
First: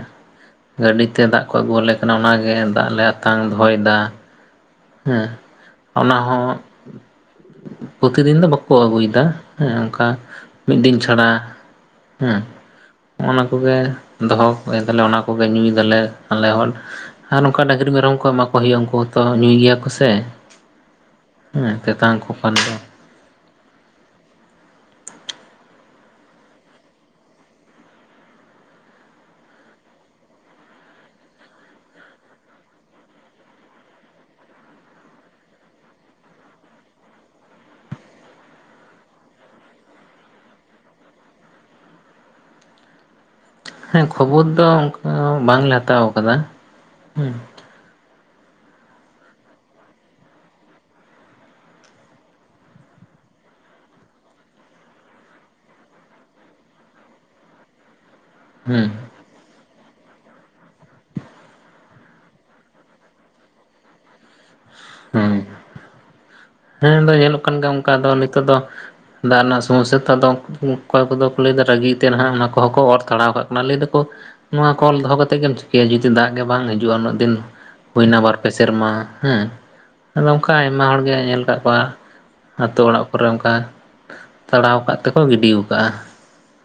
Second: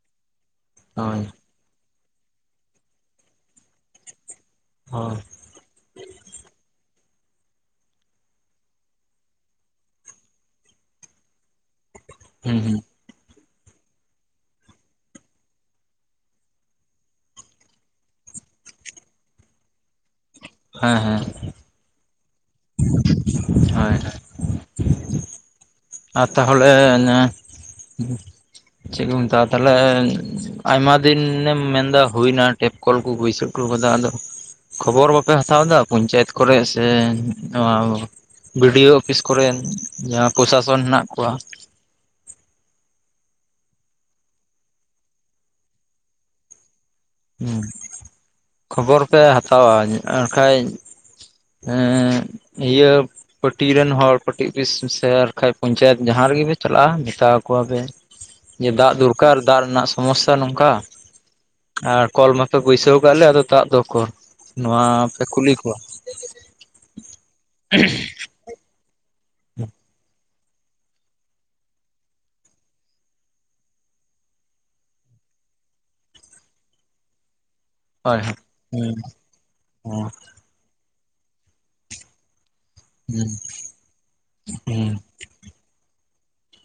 Speaker 2: ᱜᱟᱹᱰᱤ ᱛᱮ
Speaker 1: ᱦᱳᱭ
Speaker 2: ᱫᱟᱜ ᱠᱚ ᱟᱹᱜᱩᱣᱟᱞᱮ ᱠᱟᱱᱟ ᱚᱱᱟ ᱜᱮ ᱫᱟᱜ ᱞᱮ ᱟᱛᱟᱝ ᱫᱚᱦᱚᱭ ᱮᱫᱟ
Speaker 1: ᱦᱳᱭ
Speaker 2: ᱦᱮᱸ ᱚᱱᱟ ᱦᱚᱸ ᱯᱨᱚᱛᱤ ᱫᱤᱱ ᱫᱚ ᱵᱟᱠᱚ ᱟᱹᱜᱩᱭᱮᱫᱟ ᱦᱮᱸ ᱚᱱᱠᱟ ᱢᱤᱫ ᱫᱤᱱ ᱪᱷᱟᱰᱟ ᱦᱮᱸᱻ
Speaker 1: ᱦᱩᱸ ᱦᱩᱸ
Speaker 2: ᱱᱚᱜᱼᱚ ᱱᱚᱣᱟ ᱠᱚᱜᱮ ᱫᱚᱦᱚᱠ ᱮᱫᱟ ᱞᱮ ᱚᱱᱟ ᱠᱚᱜᱮ ᱧᱩᱭᱮᱫᱟᱞᱮ ᱟᱞᱮ ᱦᱚᱸ ᱟᱨ ᱱᱚᱝᱠᱟ ᱰᱟᱹᱝᱨᱤ ᱢᱮᱨᱚᱢ ᱠᱚ ᱮᱢᱟ ᱠᱚ ᱦᱩᱭᱩᱜᱼᱟ ᱩᱱᱠᱩ ᱦᱚᱛᱚ ᱧᱩᱭ ᱜᱮᱭᱟ ᱠᱚ ᱥᱮ
Speaker 1: ᱦᱮᱸ ᱦᱮᱸ
Speaker 2: ᱦᱮᱸ ᱛᱮᱛᱟᱝ ᱠᱚ ᱯᱟᱞᱮ ᱫᱚ
Speaker 1: [inaudible] ᱦᱚᱭ ᱦᱚᱭ ᱟᱨ ᱛᱟᱦᱚᱞᱮ ᱱᱮ ᱪᱮᱫ ᱠᱚ ᱢᱮᱛᱟᱜᱼᱟ ᱛᱟᱦᱞᱮ ᱟᱭᱢᱟ ᱫᱤᱱ ᱮᱢ ᱢᱮᱱᱫᱟ ᱦᱩᱭᱱᱟ ᱴᱮᱯ ᱠᱚᱞ ᱠᱚ ᱵᱟᱹᱭᱥᱟᱹᱣ ᱦᱚᱴᱚ ᱠᱟᱫᱟ ᱟᱫᱚ ᱠᱷᱚᱵᱚᱨ ᱵᱟᱯᱮ ᱦᱟᱛᱟᱣ ᱮᱫᱟ ᱯᱚᱧᱪᱟᱭᱮᱛ ᱠᱚᱨᱮ ᱥᱮ ᱱᱚᱣᱟ ᱵᱤ. ᱰᱤ. ᱳ ᱚᱯᱷᱤᱥ ᱠᱚᱨᱮᱱ ᱡᱟᱦᱟᱸ ᱯᱨᱚᱥᱟᱥᱚᱱ ᱦᱮᱱᱟᱜ ᱠᱚᱣᱟ
Speaker 2: ᱦᱮᱸ ᱠᱷᱚᱵᱚᱨ ᱫᱚ ᱚᱱᱠᱟ ᱵᱟᱝ ᱞᱮ ᱦᱟᱛᱟᱣ ᱟᱠᱟᱫᱟ ᱦᱩᱸ
Speaker 1: ᱠᱷᱚᱵᱚᱨ ᱯᱮ ᱦᱟᱛᱟᱣᱟ ᱚᱱᱟ ᱠᱷᱟᱡ ᱦᱮᱸ ᱤᱭᱟᱹ ᱯᱟᱴᱤ ᱨᱮᱱ ᱦᱚᱲ ᱯᱟᱴᱤ ᱚᱯᱷᱤᱥ ᱥᱮ ᱟᱨ ᱦᱟᱸᱜ ᱠᱷᱟᱡ ᱠᱟᱱ ᱯᱚᱧᱪᱟᱭᱮᱛ ᱡᱟᱦᱟᱸ ᱨᱮᱜᱮ ᱯᱮ ᱪᱟᱞᱟᱜᱼᱟ ᱢᱮᱛᱟ ᱟᱠᱚᱣᱟ ᱯᱮ
Speaker 2: [inaudible]
Speaker 1: ᱡᱮ ᱫᱟᱜ ᱫᱚᱨᱠᱟᱨ ᱫᱟᱜ ᱨᱮᱱᱟᱜ ᱥᱚᱢᱚᱥᱥᱟ ᱱᱚᱝᱠᱟ ᱟᱨ ᱠᱚᱞ ᱢᱟᱯᱮ ᱵᱟᱹᱭᱥᱟᱹᱣ ᱠᱟᱜ ᱞᱮ ᱟᱫᱚ ᱫᱟᱜ ᱫᱚ ᱳᱠᱳᱨ ᱱᱚᱣᱟ ᱯᱮ
Speaker 2: ᱦᱮᱸ
Speaker 1: ᱠᱩᱞᱤ ᱠᱚᱣᱟ
Speaker 2: ᱦᱮᱸ ᱟᱫᱚ ᱧᱮᱞᱚᱜ ᱠᱟᱱ ᱜᱮᱭᱟ ᱚᱱᱠᱟ ᱫᱚ ᱱᱤᱛᱚᱜ ᱫᱚ ᱫᱟᱜ ᱨᱮᱱᱟᱜ ᱥᱚᱢᱚᱥᱥᱟ ᱛᱚ ᱟᱫᱚ ᱚᱠᱚᱭ ᱠᱚᱫᱚ ᱠᱚ ᱞᱟᱹᱭ ᱮᱫᱟ ᱨᱟᱜᱤ ᱛᱮ ᱱᱟᱦᱟᱜ ᱚᱱᱟ ᱠᱚᱦᱚᱸ ᱠᱚ ᱚᱨ ᱛᱟᱲᱟᱣ ᱠᱟᱜ ᱠᱟᱱᱟ ᱞᱟᱹᱭ ᱮᱫᱟ ᱠᱚ ᱱᱚᱣᱟ ᱠᱚᱞ ᱫᱚᱦᱚ ᱠᱟᱛᱮᱫ ᱜᱮᱢ ᱪᱤᱠᱟᱹᱭᱟ ᱡᱩᱫᱤ ᱫᱟᱜ ᱜᱮ ᱵᱟᱝ ᱦᱤᱡᱩᱜᱼᱟ ᱩᱱᱟᱹᱜ ᱫᱤᱱ ᱦᱩᱭᱱᱟ
Speaker 1: ᱦᱳᱭ
Speaker 2: ᱵᱟᱨ ᱯᱮ
Speaker 1: ᱦᱳᱭ
Speaker 2: ᱥᱮᱨᱢᱟ ᱦᱮᱸ
Speaker 1: ᱦᱩᱸ
Speaker 2: ᱟᱫᱚ ᱚᱱᱠᱟ ᱟᱭᱢᱟ ᱦᱚᱲ ᱜᱮ ᱧᱮᱞ ᱠᱟᱜ ᱠᱚᱣᱟ ᱟᱛᱳ ᱚᱲᱟᱜ
Speaker 1: ᱦᱩᱸ
Speaker 2: ᱠᱚᱨᱮᱜ ᱚᱱᱠᱟ ᱛᱟᱲᱟᱣ
Speaker 1: ᱦᱩᱸ
Speaker 2: ᱠᱟᱫ ᱛᱮᱠᱚ ᱜᱤᱰᱤᱣ ᱠᱟᱜᱼᱟ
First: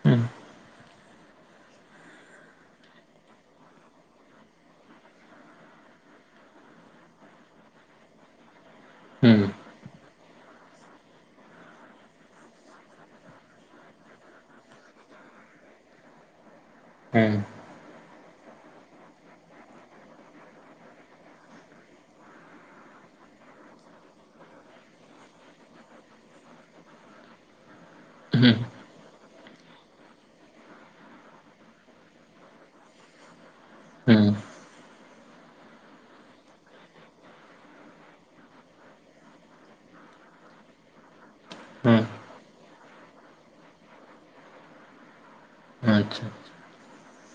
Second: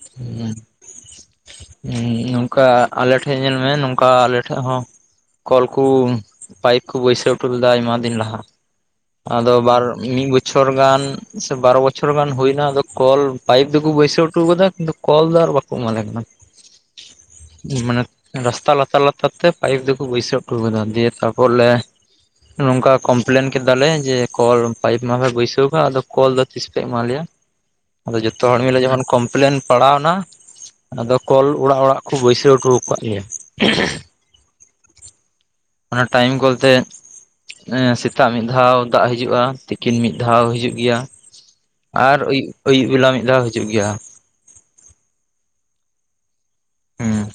Speaker 2: ᱦᱩᱸ
Speaker 1: ᱦᱩᱸ ᱩᱻ ᱱᱚᱝᱠᱟ ᱟᱞᱮ ᱴᱷᱮᱡ ᱧᱮᱞ ᱢᱮ ᱱᱚᱝᱠᱟ ᱟᱞᱮ ᱴᱷᱮᱡ ᱦᱚᱸ ᱠᱚᱞ ᱠᱩ ᱯᱟᱭᱤᱯ ᱠᱚ ᱵᱟᱹᱭᱥᱟᱹᱣ ᱦᱚᱴᱚ ᱞᱮᱫᱟ ᱟᱭᱢᱟ ᱫᱤᱱ ᱞᱟᱦᱟ
Speaker 2: ᱦᱩᱸ
Speaker 1: ᱟᱫᱚ ᱵᱟᱨ ᱢᱤᱫ ᱵᱚᱪ ᱪᱷᱚᱨ ᱜᱟᱱ ᱥᱮ ᱵᱟᱨ ᱵᱚᱪᱷᱚᱨ ᱜᱟᱱ ᱦᱩᱭ ᱮᱱᱟ ᱟᱫᱚ ᱠᱚᱞ ᱯᱟᱭᱤᱯ ᱫᱚᱠᱚ ᱵᱟᱹᱭᱥᱟᱹᱣ ᱦᱚᱴᱚ ᱟᱠᱟᱫᱟ ᱠᱤᱱᱛᱩ ᱠᱚᱞ ᱫᱚ ᱟᱨ ᱵᱟ ᱠᱚᱢᱟᱞᱮ ᱠᱟᱱᱟ
Speaker 2: [inaudible] ᱦᱮᱸ
Speaker 1: ᱢᱟᱱᱮ ᱨᱟᱥᱛᱟ ᱞᱟᱛᱟᱨ ᱞᱟᱛᱟᱨ ᱛᱮ ᱯᱟᱭᱤᱯ ᱫᱚᱠᱚ ᱵᱟᱹᱭᱥᱟᱹᱣ ᱦᱚᱴᱩ ᱟᱠᱟᱫᱟ ᱫᱤᱭᱮ ᱛᱟᱯᱚᱨ ᱞᱮ ᱱᱚᱝᱠᱟ ᱠᱚᱢᱯᱞᱮᱱ ᱠᱮᱫᱟᱞᱮ ᱡᱮ ᱠᱚᱞ ᱯᱟᱭᱤᱯ ᱢᱟᱯᱮ ᱵᱟᱹᱭᱥᱟᱹᱣ ᱟᱠᱟᱫ ᱟᱫᱚ ᱠᱚᱞ ᱫᱚ ᱛᱤᱥ ᱯᱮ ᱮᱢᱟ ᱞᱮᱭᱟ ᱟᱫᱚ ᱡᱚᱛᱚ ᱦᱚᱲ ᱢᱤᱞᱮ ᱡᱮᱢᱚᱱ ᱠᱚᱢᱯᱞᱮᱱ ᱯᱟᱲᱟᱣ ᱱᱟ ᱟᱫᱚ ᱠᱚᱞ ᱚᱲᱟᱜ ᱚᱲᱟᱜ ᱠᱚ ᱵᱟᱹᱭᱥᱟᱹᱣ ᱦᱚᱴᱚ ᱟᱠᱟᱫ ᱞᱮᱭᱟ
Speaker 2: ᱦᱩᱸ
Speaker 1: ᱚᱱᱟ ᱴᱟᱭᱤᱢ ᱠᱚᱞᱛᱮ ᱮᱸ ᱥᱮᱛᱟᱜ ᱢᱤᱫ ᱫᱷᱟᱣ ᱫᱟᱜ ᱦᱤᱡᱩᱜᱼᱟ ᱛᱤᱠᱤᱱ ᱢᱤᱫ ᱫᱷᱟᱣ ᱦᱤᱡᱩᱜ ᱜᱮᱭᱟ
Speaker 2: ᱦᱩᱸ
Speaker 1: ᱟᱨ ᱟᱭᱩᱵ ᱟᱹᱭᱩᱵ ᱵᱮᱞᱟ ᱢᱤᱫ ᱫᱷᱟᱣ ᱦᱤᱡᱩᱜ ᱜᱮᱭᱟ
Speaker 2: ᱟᱪᱪᱷᱟ ᱟᱪᱪᱷᱟ
Speaker 1: ᱦᱩᱸ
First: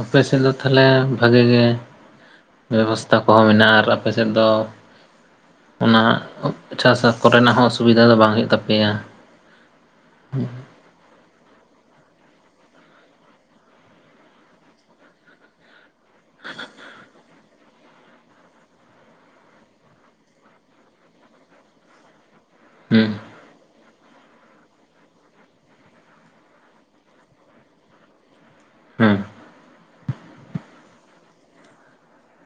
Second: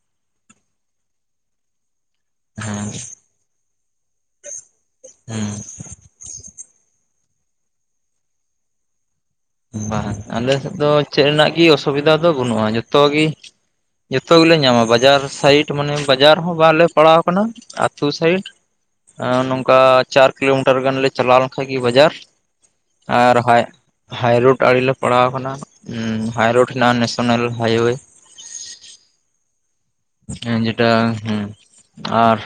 Speaker 2: ᱟᱯᱮ ᱥᱮᱫ ᱫᱚ ᱛᱟᱦᱚᱞᱮ ᱵᱷᱟᱜᱮ ᱜᱮ
Speaker 1: ᱦᱮᱸ
Speaker 2: ᱵᱮᱵᱚᱥᱛᱷᱟ ᱠᱚᱦᱚᱸ ᱢᱮᱱᱟᱜᱼᱟ ᱟᱨ ᱟᱯᱮ ᱥᱮᱫ ᱫᱚ ᱚᱱᱟ ᱪᱟᱥ ᱠᱚᱨᱮᱱᱟᱜ ᱦᱚᱸ ᱚᱥᱩᱵᱤᱫᱷᱟ ᱫᱚ ᱵᱟᱝ ᱦᱩᱭᱩᱜ ᱛᱟᱯᱮᱭᱟ
Speaker 1: ᱵᱟᱝ ᱟᱞᱮ ᱥᱮᱫ ᱫᱚ ᱪᱮᱫ ᱨᱮᱱᱟᱜ ᱜᱮ ᱚᱥᱩᱵᱤᱫᱷᱟ ᱫᱚ ᱵᱟᱹᱱᱩᱜᱼᱟ ᱡᱚᱛᱚ ᱜᱮ ᱡᱚᱛᱚ ᱜᱮᱞᱮ ᱧᱟᱢᱟ ᱵᱟᱡᱟᱨ ᱥᱟᱭᱤᱴ ᱢᱟᱱᱮ ᱵᱟᱡᱟᱨ ᱦᱚᱸ ᱵᱟᱝᱞᱮ ᱯᱟᱲᱟᱣ ᱟᱠᱟᱱᱟ ᱟᱛᱳ ᱥᱟᱭᱤᱰ ᱱᱚᱝᱠᱟ ᱪᱟᱨ ᱠᱤᱞᱳᱢᱤᱴᱟᱨ ᱜᱟᱱᱞᱮ ᱪᱟᱞᱟᱣ ᱞᱮᱱᱠᱷᱟᱡ ᱜᱮ ᱵᱟᱡᱟᱨ
Speaker 2: ᱦᱩᱸ
Speaker 1: ᱟᱨ ᱦᱟᱭ ᱦᱟᱭᱨᱳᱰ ᱟᱲᱞᱮ ᱯᱟᱲᱟᱣ ᱟᱠᱟᱱᱟ ᱦᱟᱭᱨᱳᱰ ᱦᱮᱱᱟᱜᱼᱟ ᱱᱮᱥᱮᱱᱟᱞ ᱦᱟᱭᱚᱣᱮ
Speaker 2: ᱦᱩᱸ
Speaker 1: ᱦᱮᱸ ᱡᱮᱴᱟ ᱦᱩᱸ ᱟᱨ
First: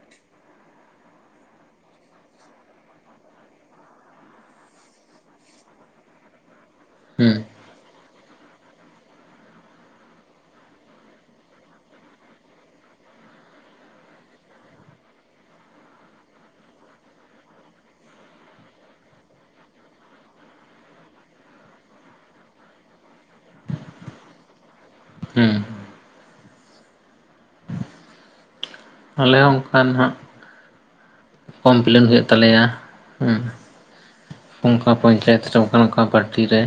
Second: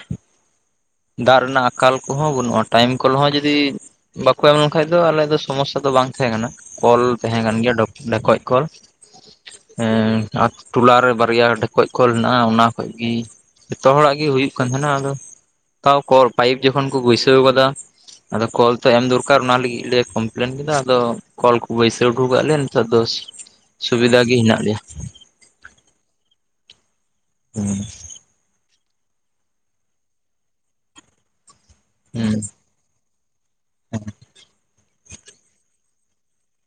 Speaker 1: ᱫᱟᱜ ᱨᱮᱱᱟᱜ ᱟᱠᱟᱞ ᱠᱚᱦᱚᱸ ᱵᱟᱹᱱᱩᱜᱼᱟ ᱴᱟᱭᱤᱢ ᱠᱚᱨᱮ ᱦᱚᱸ ᱡᱩᱫᱤ ᱵᱟᱠᱚ ᱮᱢ ᱞᱮᱠᱷᱟᱡ ᱫᱚ ᱟᱞᱮ ᱫᱚ ᱥᱚᱢᱚᱥᱥᱟ ᱫᱚ ᱵᱟᱝ ᱛᱟᱦᱮᱸ ᱠᱟᱱᱟ ᱠᱚᱞ ᱛᱟᱦᱮᱸ
Speaker 2: ᱦᱩᱸ
Speaker 1: ᱠᱟᱱ ᱜᱮᱭᱟ ᱰᱚᱠ ᱰᱮᱠᱚᱡ ᱠᱚᱞ ᱮᱸ ᱟᱛ [inaudible] ᱴᱚᱞᱟ ᱨᱮ ᱵᱟᱨᱭᱟ ᱰᱷᱮᱠᱚᱡ ᱠᱚᱞ ᱦᱮᱱᱟᱜᱼᱟ ᱚᱱᱟ ᱠᱷᱚᱡ ᱜᱤ ᱡᱚᱛᱚ ᱦᱚᱲᱟᱜ ᱜᱮ ᱦᱩᱭᱩᱜ ᱠᱟᱱ ᱛᱟᱦᱮᱸᱱᱟ ᱟᱫᱚ ᱛᱟᱣ ᱠᱚᱞ ᱯᱟᱭᱤᱯ ᱡᱚᱠᱷᱚᱱ ᱠᱚ ᱜᱟᱹᱭᱥᱟᱹᱣ ᱟᱠᱟᱫᱟ ᱟᱫᱚ ᱠᱚᱞ ᱛᱟᱦᱮᱱ ᱫᱚᱨᱠᱟᱨ ᱚᱱᱟ ᱞᱟᱹᱜᱤᱫ ᱞᱮ ᱠᱚᱢᱯᱞᱮᱱ ᱠᱮᱫᱟ ᱟᱫᱚ ᱠᱚᱞ ᱠᱚ ᱵᱟᱹᱭᱥᱟᱹᱣ ᱦᱚᱴᱚ ᱟᱠᱟᱟᱜ ᱞᱮᱭᱟ ᱱᱮᱛᱟᱨ ᱫᱚ ᱥᱩᱵᱤᱫᱷᱟ ᱜᱮ ᱦᱮᱱᱟᱜ ᱞᱮᱭᱟ
Speaker 2: ᱦᱩᱸ
Speaker 1: ᱦᱩᱸ
Speaker 2: ᱟᱞᱮ ᱦᱚ ᱚᱱᱠᱟ ᱱᱟᱦᱟᱜ ᱠᱚᱢᱯᱞᱮᱱ ᱦᱩᱭᱩᱜ
Speaker 1: ᱦᱮᱸ
Speaker 2: ᱛᱟᱞᱮᱭᱟ ᱦᱩᱸ ᱚᱱᱠᱟ ᱯᱚᱧᱪᱟᱭᱮᱛ ᱨᱮ ᱚᱱᱠᱟ ᱚᱱᱠᱟ ᱯᱟᱴᱤ ᱨᱮ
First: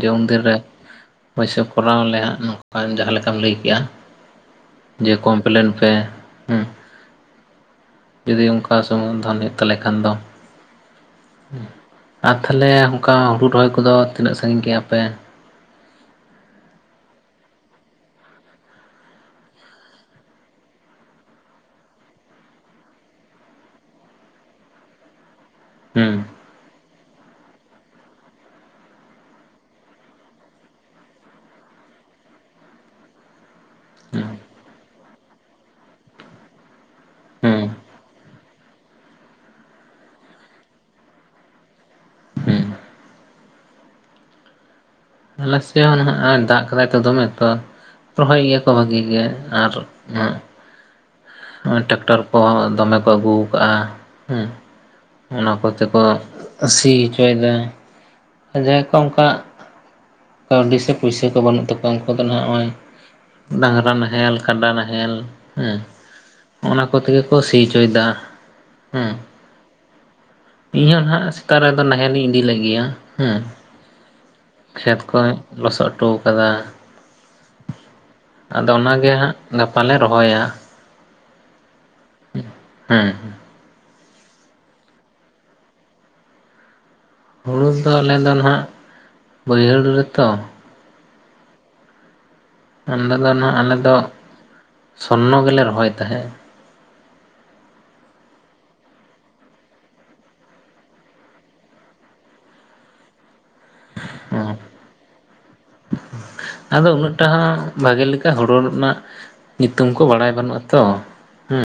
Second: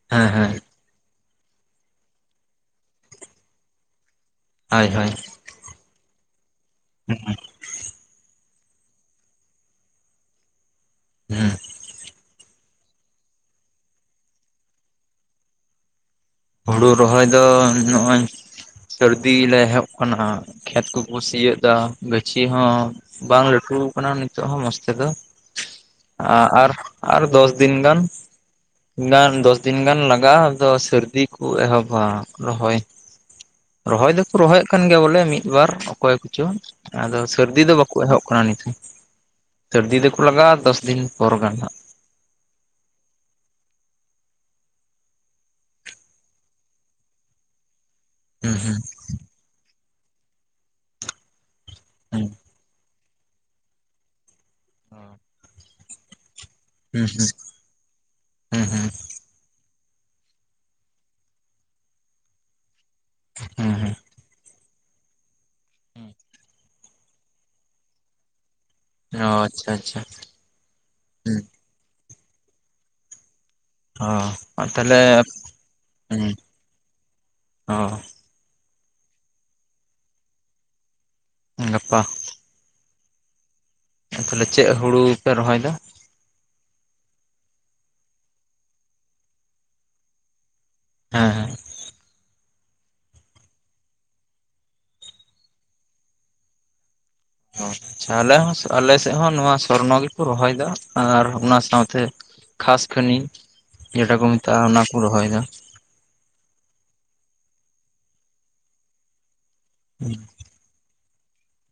Speaker 2: ᱡᱮ ᱩᱱ
Speaker 1: ᱦᱮᱸ
Speaker 2: ᱫᱤᱱᱨᱮ ᱯᱚᱭᱥᱟᱹ ᱠᱚᱨᱟᱣ ᱟᱞᱮ ᱱᱚᱝᱠᱟ ᱡᱟᱦᱟᱸ ᱞᱮᱠᱟᱢ ᱞᱟᱹᱭ ᱠᱮᱜᱼᱟ
Speaker 1: ᱦᱳᱭ ᱦᱳᱭ
Speaker 2: ᱡᱮ ᱠᱚᱢᱯᱞᱮᱱ ᱯᱮ ᱦᱮᱸ
Speaker 1: [unintelligible]
Speaker 2: ᱡᱩᱫᱤ ᱚᱱᱠᱟ ᱥᱩᱢᱩᱝ ᱫᱷᱚᱱ ᱦᱩᱭᱩᱜ ᱛᱟᱞᱮ ᱠᱷᱟᱱ ᱫᱚ
Speaker 1: ᱦᱩᱸ
Speaker 2: ᱟᱨ ᱛᱟᱦᱚᱞᱮ ᱚᱱᱠᱟ ᱦᱩᱲᱩ ᱨᱚᱦᱚᱭ ᱠᱚᱫᱚ ᱛᱤᱱᱟᱹᱜ ᱥᱟᱺᱜᱤᱧ ᱜᱮᱜ-ᱟ ᱯᱮ
Speaker 1: ᱦᱩᱲᱩ ᱨᱚᱦᱚᱭ ᱫᱚ ᱱᱚᱜᱼᱚᱭ ᱥᱟᱹᱨᱫᱤ ᱞᱮ ᱮᱦᱚᱵ ᱟᱠᱟᱱᱟ ᱠᱷᱮᱛ ᱠᱚᱠᱚ ᱥᱤ ᱮᱫᱟ ᱜᱟᱹᱪᱷᱤ ᱦᱚᱸ ᱵᱟᱝ ᱞᱟᱹᱴᱩ ᱟᱠᱟᱱᱟ ᱱᱤᱛᱚᱜ ᱦᱚᱸ ᱢᱚᱡᱽ ᱛᱮᱫᱚ
Speaker 2: ᱦᱩᱸ
Speaker 1: ᱟᱨ ᱟᱨ ᱫᱚᱥ ᱫᱤᱱ ᱜᱟᱱ, ᱜᱟᱱ ᱫᱚᱥ ᱫᱤᱱ ᱜᱟᱱ ᱞᱟᱜᱟᱜᱼᱟ ᱟᱫᱚ ᱥᱟᱹᱨᱫᱤ ᱠᱚ ᱮᱦᱚᱵᱟ ᱨᱚᱦᱚᱭ, ᱨᱚᱦᱚᱭ
Speaker 2: ᱦᱩᱸ
Speaker 1: ᱫᱚᱠᱚ ᱨᱚᱦᱚᱭᱮᱫ ᱠᱟᱱ ᱜᱮᱭᱟ ᱵᱚᱞᱮ ᱢᱤᱫ ᱵᱟᱨ ᱚᱠᱚᱭ ᱠᱚᱪᱚᱝ ᱟᱫᱚ
Speaker 2: ᱦᱩᱸ
Speaker 1: ᱥᱟᱹᱨᱫᱤ ᱫᱚ ᱵᱟᱠᱚ ᱮᱦᱚᱵ ᱠᱟᱱᱟ ᱱᱤᱛᱚᱜ ᱥᱟᱹᱨᱫᱤ ᱫᱚᱠᱚ ᱞᱟᱜᱟᱜᱼᱟ ᱫᱚᱥ ᱫᱤᱱ ᱯᱚᱨ ᱜᱟᱱ ᱱᱟᱦᱟᱜ
Speaker 2: ᱦᱩᱸ ᱟᱞᱮᱥᱮᱫ ᱦᱚᱸ ᱱᱟᱦᱟᱜ ᱫᱟᱜ ᱠᱟᱫᱟᱭ ᱛᱚ ᱫᱚᱢᱮ ᱛᱚ ᱨᱚᱦᱚᱭ ᱜᱮᱭᱟ
Speaker 1: ᱦᱟᱸᱜ
Speaker 2: ᱠᱚ ᱵᱷᱟᱜᱤ ᱜᱮ ᱟᱨ ᱱᱚᱣᱟ ᱱᱚᱜ-ᱚᱭ ᱴᱨᱟᱠᱴᱟᱨ
Speaker 1: ᱦᱩᱸ
Speaker 2: ᱠᱚ ᱫᱚᱢᱮ ᱠᱚ ᱟᱹᱜᱩ ᱟᱠᱟᱜ-ᱟ ᱦᱩᱸ, ᱚᱱᱟ ᱠᱚᱛᱮ ᱠᱚ ᱥᱤ
Speaker 1: ᱦᱩᱸ
Speaker 2: ᱦᱚᱪᱚᱭᱮᱫᱟ
Speaker 1: ᱦᱩᱸ ᱦᱩᱸ ᱦᱩᱸ
Speaker 2: ᱡᱟᱦᱟᱸᱭ
Speaker 1: ᱦᱩᱸ
Speaker 2: ᱠᱚ ᱚᱱᱠᱟ ᱠᱟᱹᱣᱰᱤ ᱥᱮ ᱯᱩᱭᱥᱟᱹ ᱠᱚ ᱵᱟᱹᱱᱩᱜ ᱛᱟᱠᱚᱣᱟ ᱩᱱᱠᱩ ᱫᱚ ᱱᱟᱦᱟᱜ ᱱᱚᱜ-ᱚᱭ
Speaker 1: ᱦᱩᱸ
Speaker 2: ᱰᱟᱸᱝᱨᱟ
Speaker 1: ᱦᱩᱸ
Speaker 2: ᱱᱟᱦᱮᱞ ᱠᱟᱰᱟ ᱱᱟᱦᱮᱞ ᱦᱮᱸ
Speaker 1: ᱦᱩᱸ
Speaker 2: ᱚᱱᱟ ᱠᱚ ᱛᱮᱜᱮ ᱠᱚ ᱥᱤ ᱚᱪᱚᱭᱮᱫᱟ ᱦᱮᱸ
Speaker 1: ᱚ ᱟᱪᱪᱷᱟ ᱟᱪᱪᱷᱟ
Speaker 2: ᱤᱧᱦᱚᱸ ᱱᱟᱦᱟᱜ ᱥᱮᱛᱟᱜ ᱨᱮᱫᱚ ᱱᱟᱦᱮᱞ ᱤᱧ ᱤᱫᱤ ᱞᱟᱜᱤᱫ ᱟᱸ ᱦᱮᱸ
Speaker 1: ᱚ ᱛᱟᱦᱞᱮ
Speaker 2: ᱠᱷᱮᱛ ᱠᱚ ᱞᱚᱥᱚᱫ ᱚᱴᱚ ᱟᱠᱟᱫᱟ
Speaker 1: ᱚ
Speaker 2: ᱟᱫᱚ ᱚᱱᱟᱜᱮ ᱦᱟᱸᱜ ᱜᱟᱯᱟ ᱞᱮ ᱨᱚᱦᱚᱭᱟ
Speaker 1: ᱜᱟᱯᱟ
Speaker 2: ᱦᱮᱸ
Speaker 1: ᱛᱟᱦᱚᱞᱮ ᱪᱮᱫ ᱦᱩᱲᱩ ᱯᱮ ᱨᱚᱦᱚᱭ ᱮᱫᱟ?
Speaker 2: ᱦᱩᱲᱩ ᱫᱚ ᱟᱞᱮ ᱫᱚ ᱱᱟᱦᱟᱸᱜ ᱵᱟᱹᱭᱦᱟᱹᱲ ᱨᱮ ᱛᱚ
Speaker 1: ᱦᱮᱸ ᱦᱮᱸ
Speaker 2: ᱚᱸᱰᱮ ᱫᱚ ᱱᱟᱦᱟᱜ ᱟᱞᱮ ᱫᱚ ᱥᱚᱨᱱᱚ ᱜᱮᱞᱮ ᱨᱚᱦᱚᱭ ᱛᱟᱦᱮᱸᱫ
Speaker 1: ᱚ ᱟᱪᱪᱷᱟ, ᱟᱞᱮ ᱦᱚᱸ ᱟᱞᱮ ᱥᱮᱫ ᱦᱚᱸ ᱱᱚᱶᱟ ᱥᱚᱨᱱᱚ ᱜᱮᱠᱚ ᱨᱚᱦᱚᱭ ᱮᱫᱟ ᱟᱨ ᱚᱱᱟ ᱥᱟᱶᱛᱮ ᱠᱷᱟᱥ ᱠᱷᱟᱱᱤ ᱞᱮᱠᱟ ᱠᱚ
Speaker 2: ᱦᱚᱸ
Speaker 1: ᱢᱮᱛᱟᱜᱼᱟ ᱚᱱᱟᱠᱚ ᱨᱚᱦᱚᱭ ᱮᱫᱟ
Speaker 2: ᱟᱫᱚ ᱩᱱᱟᱹᱜ ᱴᱟᱜ ᱦᱚᱸ ᱵᱷᱟᱜᱮ ᱞᱮᱠᱟ ᱦᱚᱨᱚ ᱨᱮᱱᱟᱜ ᱧᱩᱛᱩᱢ ᱠᱚ
Speaker 1: ᱦᱩᱸ
Speaker 2: ᱵᱟᱲᱟᱭ ᱵᱟᱹᱱᱩᱜᱼᱟ ᱛᱚ ᱦᱮᱸ